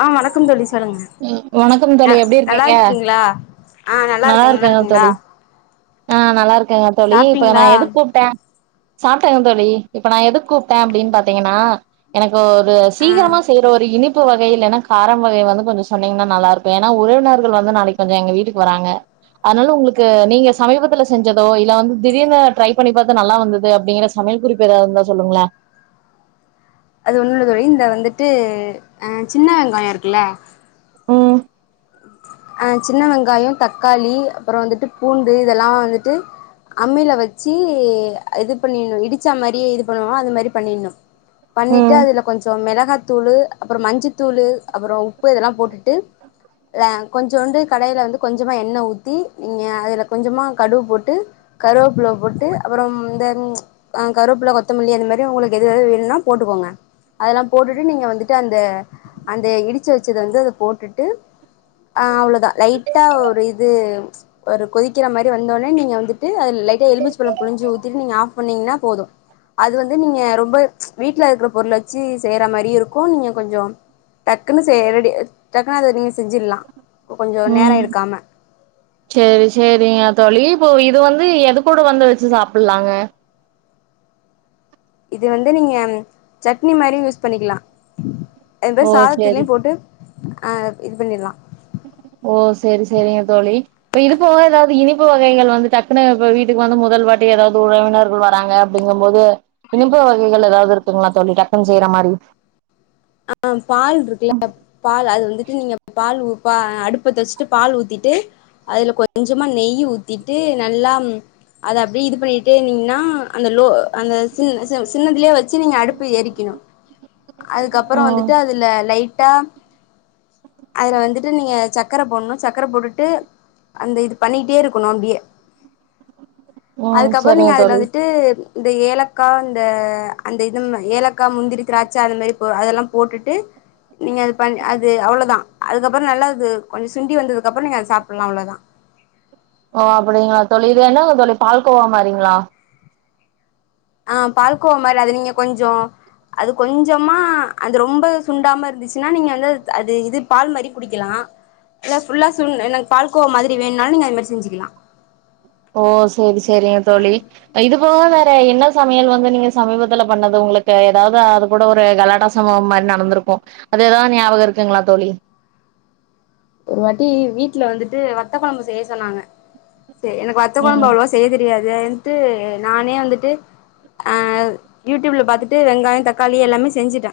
அஹ் வணக்கம் தோழி சொல்லுங்க வணக்கம் தோழி அஹ் எப்டி நல்லா இருக்கீங்க இருக்கீங்களா அஹ் நல்லா இருக்கேங்க நல்லா இருக்கங்க தோழி இருக்கீங்களா ஆ நல்லா இருக் கே தோழி இப்ப நா சாப்ட்டீங்களா எது கூப்ட சாப்ட தோழி இப்ப நா எதுக் கூப்ட அப்டின் பாத்தீங்கன்னா எனக் ஒரு ஆ சீகிரமாஸ் இனிப்பு வகை இல்லன்னா காரம் வகை வந்து கொஞ்சோ சொன்னீங்கன்னா நல்லா இருக்கு ஏன்னா உறவினர்கள் வந்து நாளைக்கு கொஞ்ச எங்க வீட்டுக்கு வராங்க அதனால உங்களுக்கு நீங்க சமீபத்துல செஞ்சதோ இல்ல வந்து திடீர்னு ட்ரை பண்ணி பாத்தா நல்லா வந்தது அப்டிங்கிற சமையல் குறிப்பு ஏதாவது இருந்தா சொல்லுங்கள அது ஒண்ணு உள்ள தோழி இந்த வந்துட்டு அ சின்ன வெங்காயோ இருக்குல்ல உம் அ சின்ன வெங்காயோ தக்காளி அப்ரோ வந்துட்டு பூண்டு இதெல்லா வந்துட்டு அம்மில வச்சி இது பண்ணிடணு இடிச்சா மாறி இது பண்ணுவோ அது மாறி பண்ணினு பண்ணிட்டு ம் அதுல கொஞ்சோம் மிளகா தூளு அப்ரோ மஞ்சி தூளு அப்ரோ உப்பு இதெல்லா போட்டுட்டு ர கொஞ்சோண்டு கடையில வந்து கொஞ்சமா எண்ண ஊத்தி ங அதுல கொஞ்சமா கடுகு போட்டு கருவோப்புள்ள போட்டு அப்ரோம் இந்த அ கருவோப்புள்ள கொத்தமல்லி அந்த மாறி உங்களுக்கு எது எது வேணுன்னா போட்டுக்கோங்க அதெல்லா போட்டுட்டு நீங்க வந்துட்டு அந்த அந்த இடிச்சி வச்சத வந்து அத போட்டுட்டு அ அவ்ளோதா லைட்டா ஒரு இது ஒரு கொதி கிரமரி வந்தோனே நீங்க வந்துட்டு அத லைட்டா எலுமிச்ச பழம் புழிஞ்சி ஊத்திட்டு நீங்க ஆஃப் பண்ணீங்ன்னா போது அது வந்து நீங்க ரொம்ப வீட்ல இருக்குற பொருள வைச்சி செய்ற மாறியு இருக்கு இன்னு கொஞ்சோ டக்குனு செ ரெடி டக்குனு அத நிங்க செ செஞ்சிர்லா ம் சேரி சேரிங்க தோழி போ இது வந்து எது கூட வந்துருச்சி சாப்புட்லாங்க இது வந்து நீங்க சட்னி மாறி யூஸ் பண்ணிக்கிலா எந்த ஓ சேரி சாதத்திலியு போட்டு அ இது பண்ணிற்லா ஓ சேரி சேரிங்க தோழி இப்ப இது போக ஏதாவ்து இனிப்பு வகைகள் வந்து டக்குனு இப்ப வீட்டுக்கு வந்து முதல் வாட்டி ஏதாவது உறவினர்கள் வராங்க அப்டிங்கபோது இனிப்பு வகைகள் ஏதாவ்து இருக் திங்ளா தோழி டக்னு செய்ற மாறி அ பால் இருக்குல்ல பால் அது வந்துட்டு நீங்க பால் உப்பா அடுப்பு பத்தவச்சிட்டு பால் ஊத்திட்டு அதுல கொஞ்சமா நெய் ஊத்திட்டு நல்லா அத அப்டியே இது பண்ணிட்டே நீன்னா அந்த லோ அந்த சின்ன சிம் சின்னதிலேயே வச்சி நீங்க அடுப்பு ஏரிக்கணு அதுக்கப் புரோ ம் வந்துட்டு அதுல லை டைட்டா அதுல வந்துட்டு நீங்க சக்கர போடணு சக்கர போட்டுட்டு அந்த இது பண்ணிட்டே இருக்கணு அப்டியே ம் அதுக்கப்ரோ செரிங்க நீங்க அதுல தோழி வந்துட்டு இந்த ஏலக்கா இந்த அந்த இது ன் ஏலக்கா முந்திரி திராட்ச அந்த மாறி போ அதல்லா போட்டுட்டு நீங்கது அது பண்ணி அவ்வளவுதா அதுக்கப்புற நல்லா இது கொஞ்ச சுண்டி வந்ததுக்கப்ரோ நீங்க சாப்புல்லா அவ்ளோதா ஓ அப்படிங்ளா தோழி இது என்னங்க தோழி பால்கோவா மாறிங்ளா அ பால்கோ மாறி அது நிங்க கொஞ்சோ அது கொஞ்சமா அந்த ரொம்ப சுண்டாம இருந்துச்சின்னா நீங்க வந்து அது இது பால் மாறி குடிக்கலா இல்ல ஃபுல்லா சுண் எனக்கு பால் கோவா மாறி வேணுனாலு நீங்க அது மாறி செஞ்சிக்கலா ஓ சேரி சேரிங்க தோழி இது அப்ப வேற என்ன சமயல் வந்து நீங்க சமீபத்துல பண்ணது உங்களுக்கு ஏதாவ்து அது கூட ஒரு கலாட்டா சம்பவ மாறி நடந்துருக்கு அது எதாவ்து ஞாபக இருக்குங்ளா தோழி ஒரு வாட்டி வீட்ல வந்துட்டு வத்த கொழம்பு செய்ய சொன்னாங்க எனக் வத்த கொழம்பு ம் அவ்ள்வா செய்ய தெரியாத் தேன்ட்டு நானே வந்துட்டு நானே வந்துட்டு அ யூட்யூப்ல பாத்துட்டு வெங்காயோ தக்காளி எல்லாமே செஞ்சுட்ட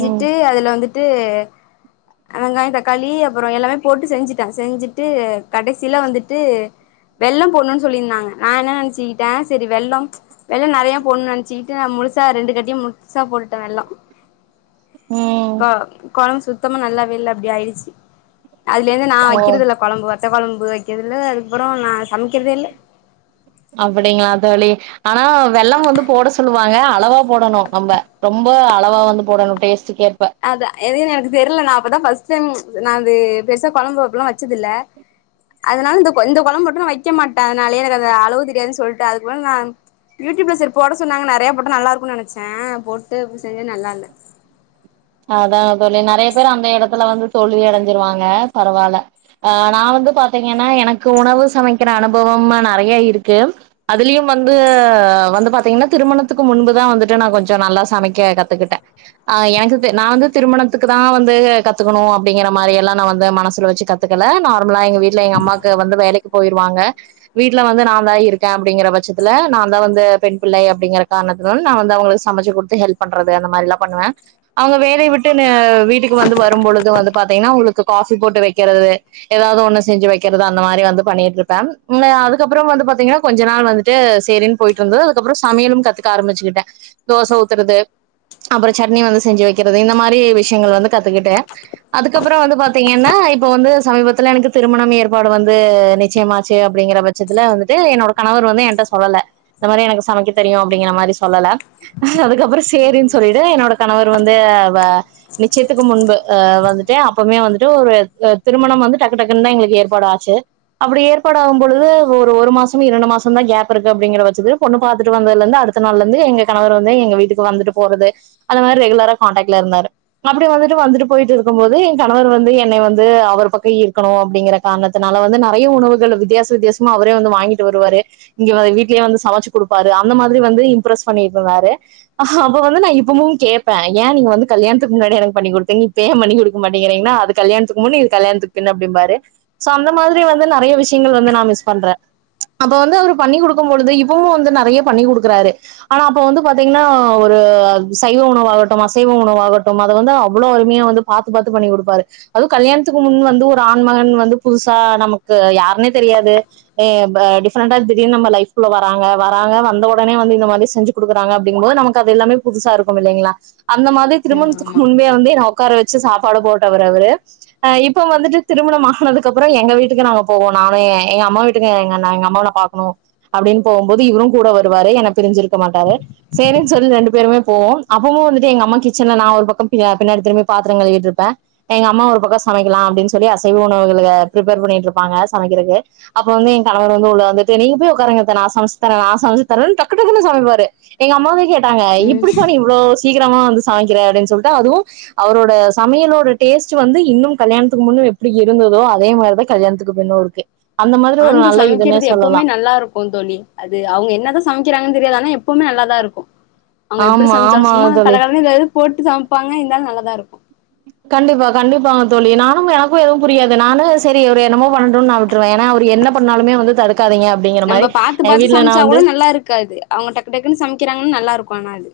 ம் அதுல வந்துட் ட்டு அ வெங்காயோ தக் களி அப்புறோ எல்லாமே போட்டு செஞ்சுட்டே செஞ்சுட்டு கடைசில வந்துட்டு வெல்லம் போணுன்னு சொல்லியிருந்தாங்க நா என்ன நெனைச்சுக்கிட்ட செரி வெல்லம் வெல்வம் நறைய போன்னு நெனைச்சிக்கிட்டு நா முழுசா ரெண்டு கட்டியு முழுசா போட்டுட்டே வெல்லோ ம் கொ கொழம்பு சுத்தமா நல்லவேல்ல அப்டி ஆயிடுச்சு அதுலேருந்து நா ஓ வைக்கிறதில்ல கொழம்பு வத் செவ்வாழம்பு வைக்கதில்ல அதுக்கப்புறோ நா சமைக்கிறதே இல்ல அப்டிங்களா தோழி ஆனா வெல்லம் வந்து போட சொல்லுவாங்க அளவா போடணு நம்ப ரொம்ப அளவா வந்து போடணு டேஸ்ட் அதா எதுன்னு எனக்கு தெரில நா அப்பதா ஃபர்ஸ்ட் டைம் நா அது பெருசா கொழம்பு அப்புல்லா வச்சதுதில்ல அதனால இந்த இந்த கொ இந்த கொழம்பு மட்டு நா வக்க மாட்ட அதனாலேயே எனக்கு அந்த அளவு தெரியாதுன்னு சொல்ட்டு அதுக்குப்பதுலா நான் யூடியூப்ல சரி போட சொன்னாங்க நெறைய போட்ட நல்லாருக்குன்னு நனைச்ச போட்டு செஞ்ச நல்லா இல்ல அதான் தோழி நறைய பேர் அந்த எடத்துல வந்து தோல்வி அடைஞ்சிருவாங்க பரவால்ல ஆ நா வந்து பாத்தீங்கன்னா எனக்கு உணவு சமைக்கிற அனுபவோம்ல நறைய இருக்கு அதுலியு வந்து வந்து பாத்தீங்கன்னா திருமணத்துக்கு முன்புதா வந்துட்டு நா கொஞ்சோ நல்லா சமைக்க கத்துக்கிட்டே ஆ எனக்கு நா வந்து திருமணத்துக்கு தா வந்து கத்துக்குணு அப்டிங்கற மாரியேல்லா நா வந்து மனசுல வெச்சு கத்துக்கல நார்மலா எங்க வீட்ல எங்க அம்மாக்கு வந்து வேலைக்கி போய்டுவங்க வீட்ல வந்து நா தா இருக்கே அப்டிங்கற பட்சத்துல நா தா வந்து பெண் பிள்ளை அப்டிங்கற காரணத்துனால நான் வந்து அவுங்களுக்கு சமைச்சு குடுத்து ஹெல்ப் பண்றது அந்த மாரில்லா பண்ணுவே அவங்க வேலையை விட்டுனு அ வீட்டுக்கு வந்து வரும்பொழுது வந்து பாத்தீங்ன்னா அவுங்களுக்கு காஃபி போட்டு வெக்கறது ஏதாவது ஒண்ணு செஞ்சு வெக்கறது அந்த மாதிரி வந்து பண்ணிட்டுருப்பே உண்மயா அதுக்கப்புறம் வந்து பாத்தீங்ன்னா கொஞ்ச நாள் வந்துட்டு சேரின் போயிட்டுருந்தது அதுக்கப்புறம் சமையலும் கத்துக்க ஆரம்பிச்சுக்கிட்டே தோச ஊத்துறது அப்புறோ சட்னி வந்து செஞ்சு வைக்கிறது இந்த மாரி விஷ்யங்கள் வந்து கத்துக்கிட்டே அதுக்கப்புறோ வந்து பாத்தீங்கன்னா இப்ப வந்து சமீபத்துல எனக்கு திருமணம் ஏற்பாடு வந்து நிச்சயமாச்சு அப்டிங்கற பட்சத்துல வந்துட்டு என்னோட கணவர் வந்து என்ட சொல்லல இந்த மாரி எனக்கு சமைக்க தெரியு அப்டிங்கற மாரி சொல்லல இதுக்கப்புறோ சேரின்னு ம் சொல்லிடு என்னோட கணவர் வந்து வ நிச்சயத்துக்கு முன்பு அ வந்துட்டு அப்பவுமே வந்துட்டு ஒரு திருமணோ வந்து டக்கு டக்குன்னு தா எங்களுக்கு ஏற்பாடு ஆச்சு அப்டி ஏற்பாடு ஆகும் பொழுது ஒரு ஒரு மாசோ இரண்டு மாசோ தா கேப் இருக்கு அப்டிங்கிற வச்சிது பொண்ணு பாத்துட்டு வந்ததுலருந்து அடுத்த நாள்லருந்து எங்க கணவர் வந்து எங்க வீட்டுக்கு வந்துட்டு போறது அந்த மாரி ரெகுலரா கான்டெக்ட்ல இருந்தாரு அப்டி வந்துட்டு வந்துட்டு போயிட்டு இருக்கும் போது என் கணவர் வந்து என்னை வந்து அவர் பக்கோ ஈர்க்கணு அப்டிங்கற காரணத்தனால வந்து நறைய உணவுகள் வித்தியாச வித்தியாசமா அவரே வந்து வாங்கிட்டு வருவாரு இங்க வ வீட்லேயே வந்து சமைச்சு குடுப்பாரு அந்த மாதிரி வந்து இம்ப்ரஸ் பண்ணிட்டுருந்தாரு அப்ப வந்து நா இப்பமும் கேப்பே ஏன் நீங்க வந்து கல்யாணத்துக்கு முன்னாடி எனக்கு பண்ணி கொடுத்தீங்க இப்ப ஏன் பண்ணி குடுக்க மாட்டேங்கறீங்கன்னா அது கல்யாணத்துக்கு முன்னு இது கல்யணத்துக்கு பின்னு அப்படிம்பாரு சோ அந்த மாதிரி வந்து நறைய விஷயங்கள் வந்து நா மிஸ் பண்றே அப்ப வந்து அவரு பண்ணி குடுக்கும் பொழுது இப்பவும் வந்து நறைய பண்ணி குடுக்குறாரு ஆனா அப்ப வந்து பாத்தீங்ன்னா ஒரு சைவ உணவாகட்டும் அசைவ உணவாகட்டும் அத வந்து அவ்வளோ அருமையா வந்து பாத்து பாத்து பண்ணி கொடுப்பாரு அதுவு கல்யாணத்துக்கு முன் வந்து ஒரு ஆன்மகன் வந்து புதுசா நமக்கு யாருனே தெரியாது ஆ ப டிஃப்ரெண்டா திடீர்னு நம்ப லைஃப்குள்ள வராங்க வராங்க வந்தவொடனே வந்து இந்த மாரி செஞ்சு கொடுக்குறாங்க அப்டிங்கும்பது நமக்கு அது எல்லாமே புதுசா இருக் ஓவ் இல்லைங்களா அந்த மாதிரி திருமண்த்துக்கு முன்பே வந்து என்ன ஒக்கார வச் சி சாப்பாடு போட்டவரு அவரு ஆ இப்போ வந்துட்டு திருமண ஆகுனதுக்கு அப்புறோ எங்க வீட்டுக்கு நாங்க போவோ நானு எ எ எங்க அம்மா வீட்டுக்கு எ எங்க ந எங்க அம்மாவ நா பாக்குணு அப்டினு போகும்போது இவரு கூட வருவாரு என்ன பிரிஞ்சிருக்க மாட்டாரு சேரினு சொல்லி ரெண்டு பேருமே போவோ அப்பவு வந்துட்டு எங்க அம்மா கிச்சன்ல நா ஒரு பக்கோ பி பின்னாடி திரும்பி பாத்திரோ கழுவிட்டு இருப்ப எங்க அம்மா ஒரு பக்கோ சமைக்கலா அப்டினு சொல்லி அசைவ உணவுகள ப்ரிப்பர் பண்ணிட்டு இருப்பாங்க சமைக்கிறதுக்கு அப்போ வந்து என் கணவர் வந்து உள்ள வந்துட்டு நீங்க போய் உக்காருங்க அத்த நா சமைச்சு தரே நா சமைச்சு தரேன்டு டக்கு டக்குனு சமைப்பாரு எங்க அம்மாவே கே ப்பாங்க ம் இப்டி போ நீ சீக்கிரமா வந்து சமைக்கிற அப்டினு சொல்ட்டு அதுவு அவரோட சமையலோட டேஸ்டு வந்து இன்னு கல்யாணத்துக்கு முன்ன எப்டி இருந்துதோ அதே மாதிரிதா கல்யாணத்துக்கு பிண்ணு இருக்கு அந்த மாதிரி ஒரு ஆண்கள் நல்ல இதுன்னே சமைக்கிறது சொல்லலா எப்பவுமே நல்லாருக்கு தோழி அது அவங்க என்னதா சமைக்கிறாங்கனு தெரியாது ஆனா எப்பவுமே நல் லாருக்கு அவுங்க எப்டி ஆமா சம்ச்சாலு ஆமாங்க சும்மா தோழி கலராவுது எதாவுது போட்டு சம்ப்பாங்க இருந்தாலு நல்லாதா இருக் கண்டிப்பா கண்டிப்பாங்க தோழி நானு எனக்கு எதுவு புரியாது நானு சரி ஒரு என்னமோ பண்டுனு நா விட்டுருவ ஏனா அவர் என்னப் பண்ணாலுமே வந்து தடுக் நம்ப பாத்து பாத்து சம்ச்சா கூட நல்லாருக்காது அவுங்க டக்கு டக்குனு சமைக்கிறாங்க நல்லாருக் கோனாது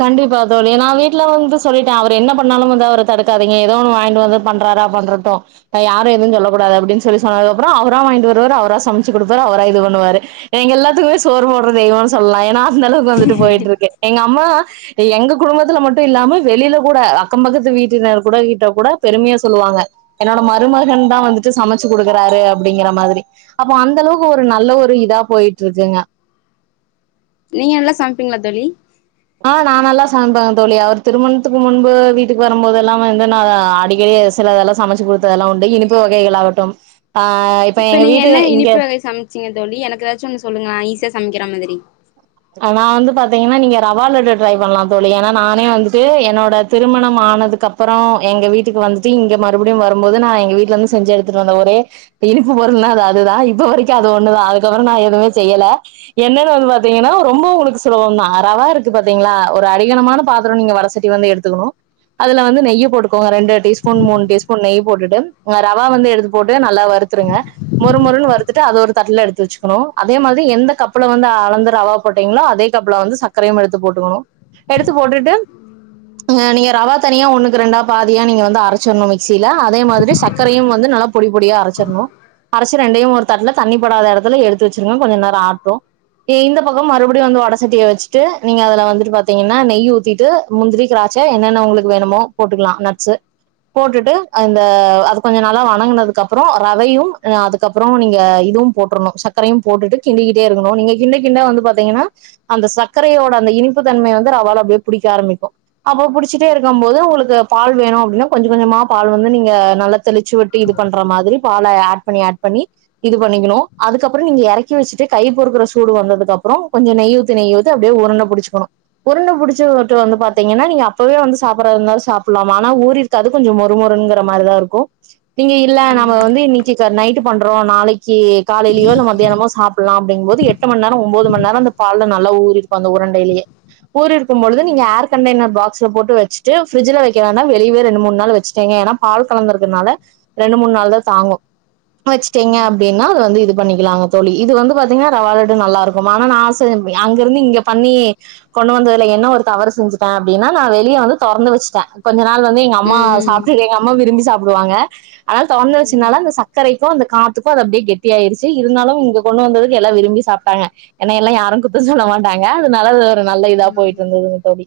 கண்டிப்பா தோழி நா வீட்டுல வந்து சொல்லிட்ட அவரு என்ன பண்ணாலு வந்து அவர தடுக்காதீங்க ஏதோ ஒன்னு வாங்கிட்டு வந்து பண்றாரா பண்றட்டு அப்ப யாரு எது சொல்ல கூடாது அப்டினு சொல்லி சொன்னதுக்கு அப்புறோ அவரா வாங்கிட்டு வருவாரு அவரா சமைச்சி குடுப்பாரு அவரா இது பண்ணுவாரு எங்க எல்லாத்துக்குமே சோறு போடுற தெய்வனு சொல்லலா ஏனா அந்த அளவுக்கு வந்துட்டு போயிட்ருக்கே எங்கம்மா எங்க குடும்பத்துல மட்டு இல்லாம வெளியில கூட அக்கோ பக்கத்து வீட்டினர் கூட கிட்ட கூட பெருமையா சொல்லுவாங்க என்னோட மருமகன்தா வந்துட்டு சமச்சி குடுக்குறாரு அப்டிங்கிற மாதிரி அப்போ அந்த அளவுக்கு ஒரு நல்ல ஒரு இதா போயிட்ருக்குங்க நீங்க நல்லா சமைப்பீங்களா தோழி ஆ நா நல்லா சமைப்பங்க தோழி அவர் திருமணத்துக்கு முன்பு வீட்டுக்கு வரும்போதுல்லா வந்து நா அடிக்கடி சிலதெல்லா சமச்சி குடுத்ததல்லா உண்டு இனிப்பு வகைகள் ஆகட்டு இப்ப நீங்க என்ன இனிப்பு வகை சமைச்சீங்க தோழி எனக்கு எதாச்சு ஒன்னு சொல்லுங்க ஈஸ்யா சம்க்கிறா மாதுரி நா வந்து பாத்தீங்கன்னா நீங்க ரவால்லட்ட ட்ரை பண்லா தோழி ஏன்னா நானே வந்துட்டு என்னோட திருமணம் ஆனதுக்குப்புறோ எங்க வீட்டுக்கு வந்துட்டு இங்க மறுபடியு வரும்போது நா எங்க வீட்ல வந்து செஞ்சு எடுத்துட்டு வந்த ஒரே இனிப்பு பொருள்ன்னா அது அதுதா இப்ப வரக்கு அது ஒன்னுதா அதுக்கப்புற நா எதுமே செய்யல என்னன்னு வந்து பாத் திங்கனா ரொம்போ உங்களுக்கு சுலவொந்தா ரவா இருக்கு பாத்தீங்ளா ஒரு அடிகனமான பாத்தறோ நீங்க வட சட்டி வந்து எடுத்துக்ணு அதுல வந்து நெய்ய போட்டுக்கோங்க ரெண்டு டீஸ்ப்பூன் மூண் டீஸ்பூன் நெய் போட்டுட்டு அ ராவா வந்து எடுத்து போட்டு நல்லா வருத்துருங்க மொறுமொறுனு வருத்துட்டு அது ஒரு தட்டுல எடுத்து வச்சிக்ணு அதே மாத்ரி எந்த கப்ல வந்து அளந்தம் ரவா போட்டீங்ளோ அதே கப்ல வந்து சக்க்ரையு எடுத்து போட்டுக்கணு எடுத்து போட்டுட்டு நீங்க ரவா தனியா ஒன்னுக்கு ரெண்டா பாதியா அரச்சுட்னு மிக்சில அதே மாதிரி சக்கரையும் வந்து நல்லா பொடி பொடியா அரைச்சணும் அரச்சு ரெண்டையு ஒரு தட்டல தண்ணிப்படாத எடத்துல எடுத்து வச்சிருங்க கொஞ்ச நேர ஆற்ட்டு இந்த பக்க மறுபடியு வந்து வடை சட்டிய வச்சுட்டு நீங்க அததுல வந்துட்டு பாார்த்தீங்கன்னா நெய் ஊற்றிட்டு முந்திரி திராயட்சை என்னென்ன உங்களுக்கு வேணுமோ போட்டுக்கலாம் நட்ஸு போட்டுட்டு இந்த அது கொஞ்ச நாளா வணங்குினதுக்கப்புறம் ரவையும் அதுக்கப்புறம் நீங்க இதுவும் போட்டுணும் சர்க்கரையும் போட்டுட்டு கிண்டிக்கிட்டே இருக்கணு நீங்க பாத்தீங்கன்னா அந்த சர்கரையோட அந்த இனிப்பு தன்ம வந்து ரவால போய் புடிக்க ஆரம்பிக்கும் அப்ப புடிச்சட்டே இருக்கு போோது உங்களுக்கு பால் வேணும் அப்டின்னா கொஞ்சம் கொஞ்சமா பால் வந்து நீங்க நல்லா தெளிச்சு விட்டு இது பண்ற மாதிரி பல ஆட் பண்ணி ஆட் பண்ணி இது பண்ணிக்கணு அதுக்கப்புறம் நீங்க இறக்கி வச்சுட்டு கை பொறுக்கற கூடு வந்தது அப்புறோ கொஞ்சம் நெய் ஊத்து நெய் ஊத்தி அப்டியே உருண்ட புடிச்சிக்கனு உருண்ட புடிச்சு வந்து பாத்தீங்கன்னா நீங்க அப்பவே வந்து சாப்புற்றத இருந்தாலு சாப்புல்லா ஆனா ஊறிருக்காது கொஞ்ச மொறுங்குற மாதுரிதா இருக்கு நீங்க இல்ல நம்ம ம் வந்து நீச்சக்கா நை ட்டு பண்றோம் நாளைக் கி காலையிலயோ இல்ல மதியானமோ சாப் பிடலாம் அப்படிங்கபோது எட்டு எட்டு மணி நேரம் ஒன்பது மணி நேரம்ந்த பால்ல நல்ல ஊரிற்கும் இருக்கும் அந்த உரண்டையிலயே ஊரிற்கும்பொழுது நீங்க ம் ஏர் கண்டெனர் பாக்ஸ் போட்டு வச்சுட்டு ஃபிரிட்ஜ்ல வைக்க வோ வெளியே ரெண்டு மூணு நாள் வச்சுட்டங்க ஏன்னா பால் கலந்தக்கனால ரெண்டு மூணு நாள் தான் தாங்கும் வச்சுட்டேங்க அப்படின்னா அது வந்து இது பண்ணிக்கலாங்க தோழி இது வந்து பாத்தீங்கா ரவாலட் லட்டு நல்லா இருக்கும் ஆனா நா செஞ் அங்கிருந்து இங்க பண்ணி கொண்டு வந்ததுல என்ன ஒரு தவறு செஞ்சேன் அப்படின்னா நான் வெளியே வந்து தொறந்து வச்சுட்டேன் கொஞ்ச நாள் வந்து எங்கம்மா ம் சாப்ட்டு எங்க அம்மா விரும்பி சாப் புடுவாங்க அது தொரந்து ம் வச்சனால அந்த சக்கரை த்து அந்த காத்துக்கும் அது அப்டியே கெட்டி ஆயிருச்சு இருந்தாலும் இங்க கொண்டு வந்தது எல்லா விரும்பி சாப்ட் டாங்க என்ன எல்லா யாரும் குத்த சொல்ல மாட்டாங்க அதனால ஒரு நல்ல இதா போயிட்டு ம் இருந்ததுங்க தோழி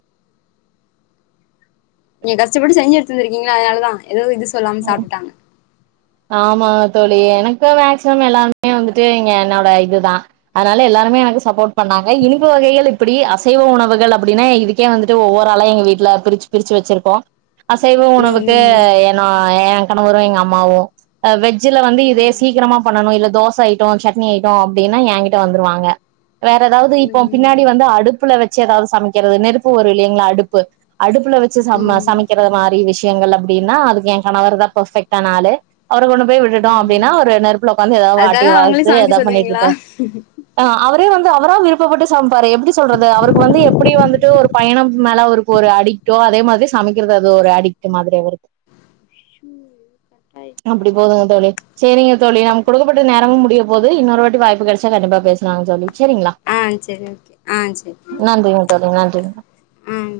நீங்க கஷ்டப்பட்டு செஞ்ச எடுத்துட்டுவந்திருக்கீங்கள அதனாலதான் ஏதோ இது சொல்லாம சாப்பிட்டாங்க ஆமா தோழி எனக்கு மேக்சிமம் எல்லாருமே வந்துட்டு இங்க என்னோட இதுதான் அதனால எல்லாருமே எனக்கு சப்போர்ட் பண்ணாங்க இனிப்பு வகைகள் இப்படி அசைவ உணவுகள் அப்படின்னா இதுக்கே வந்துட்டு ஒவ்வொரு ஆள எங்க வீட்டுல பிரிச்சு பிரிச்சு வச்சிருக்கோம் அசைவ உணவுக்கு ம் ஏன்னோ எ கணவரும் எங்க அம்மாவும் அ வெஜ் வெஜ்ல வந்து ம் இதே ம் சீக்கிரமா பண்ணணும் இல்ல தோச ஐட்டம் சட்னி ஐட்டம் அப்படின்னா என்கிட்ட வந்துருவாங்க வேற ஏதாவது இப்போ ம் ம் பின்னாடி வந்து ஆடு அடுப்புல வச்சு ஏதாவது சமைக்கிறது நெருப்பு ஒரு இலைங்களா அடுப்பு அடுப்பு அடுப்புல வச்சு சம சமைக்கிறது மாரி அப்டி விஷயங்கள் அப்படின்னா அதுக்கு என் கணவவர்தான் பெர்ஃபெக்டான ஆளு அவர கொண்டு போய் விட்டுட்டோம் அப்படின்னா ஒரு நெருப் புல உட்க்காந்து ஏதாவது வாட்டி அதுக்காக அவங்களே வறுத்து சமைக்க ஏதாவது பண்ணிட்டு சொல்லுவீங்களா இருப்பாரு அது வந்து அவரா விருப்பப்பட்டு சமைப்பாரு எப்படி சொல்றது அவருக்கு வந்து எப்படி வந்துட்டு ஒரு பயணம் மேல அவருக்கு ஒரு அடிக்டோ அதே மாதிரி சமைக்கிறது அது ஒரு அடிக்ட் மாதிரி அவருக்கு [inaudible] அப்டி போதுங்க தோழி சேரிங்க தோழி நமக்கு குடுக்கப்பட்ட நேரமும் முடிய போது இன்னொரு வாய்ப்பு கிடைச்ச கண்டிப்பா பேசலாங் தோழி செரிங்களா ஆ சரி ஓகே [unintelligible] [unintelligible] உம்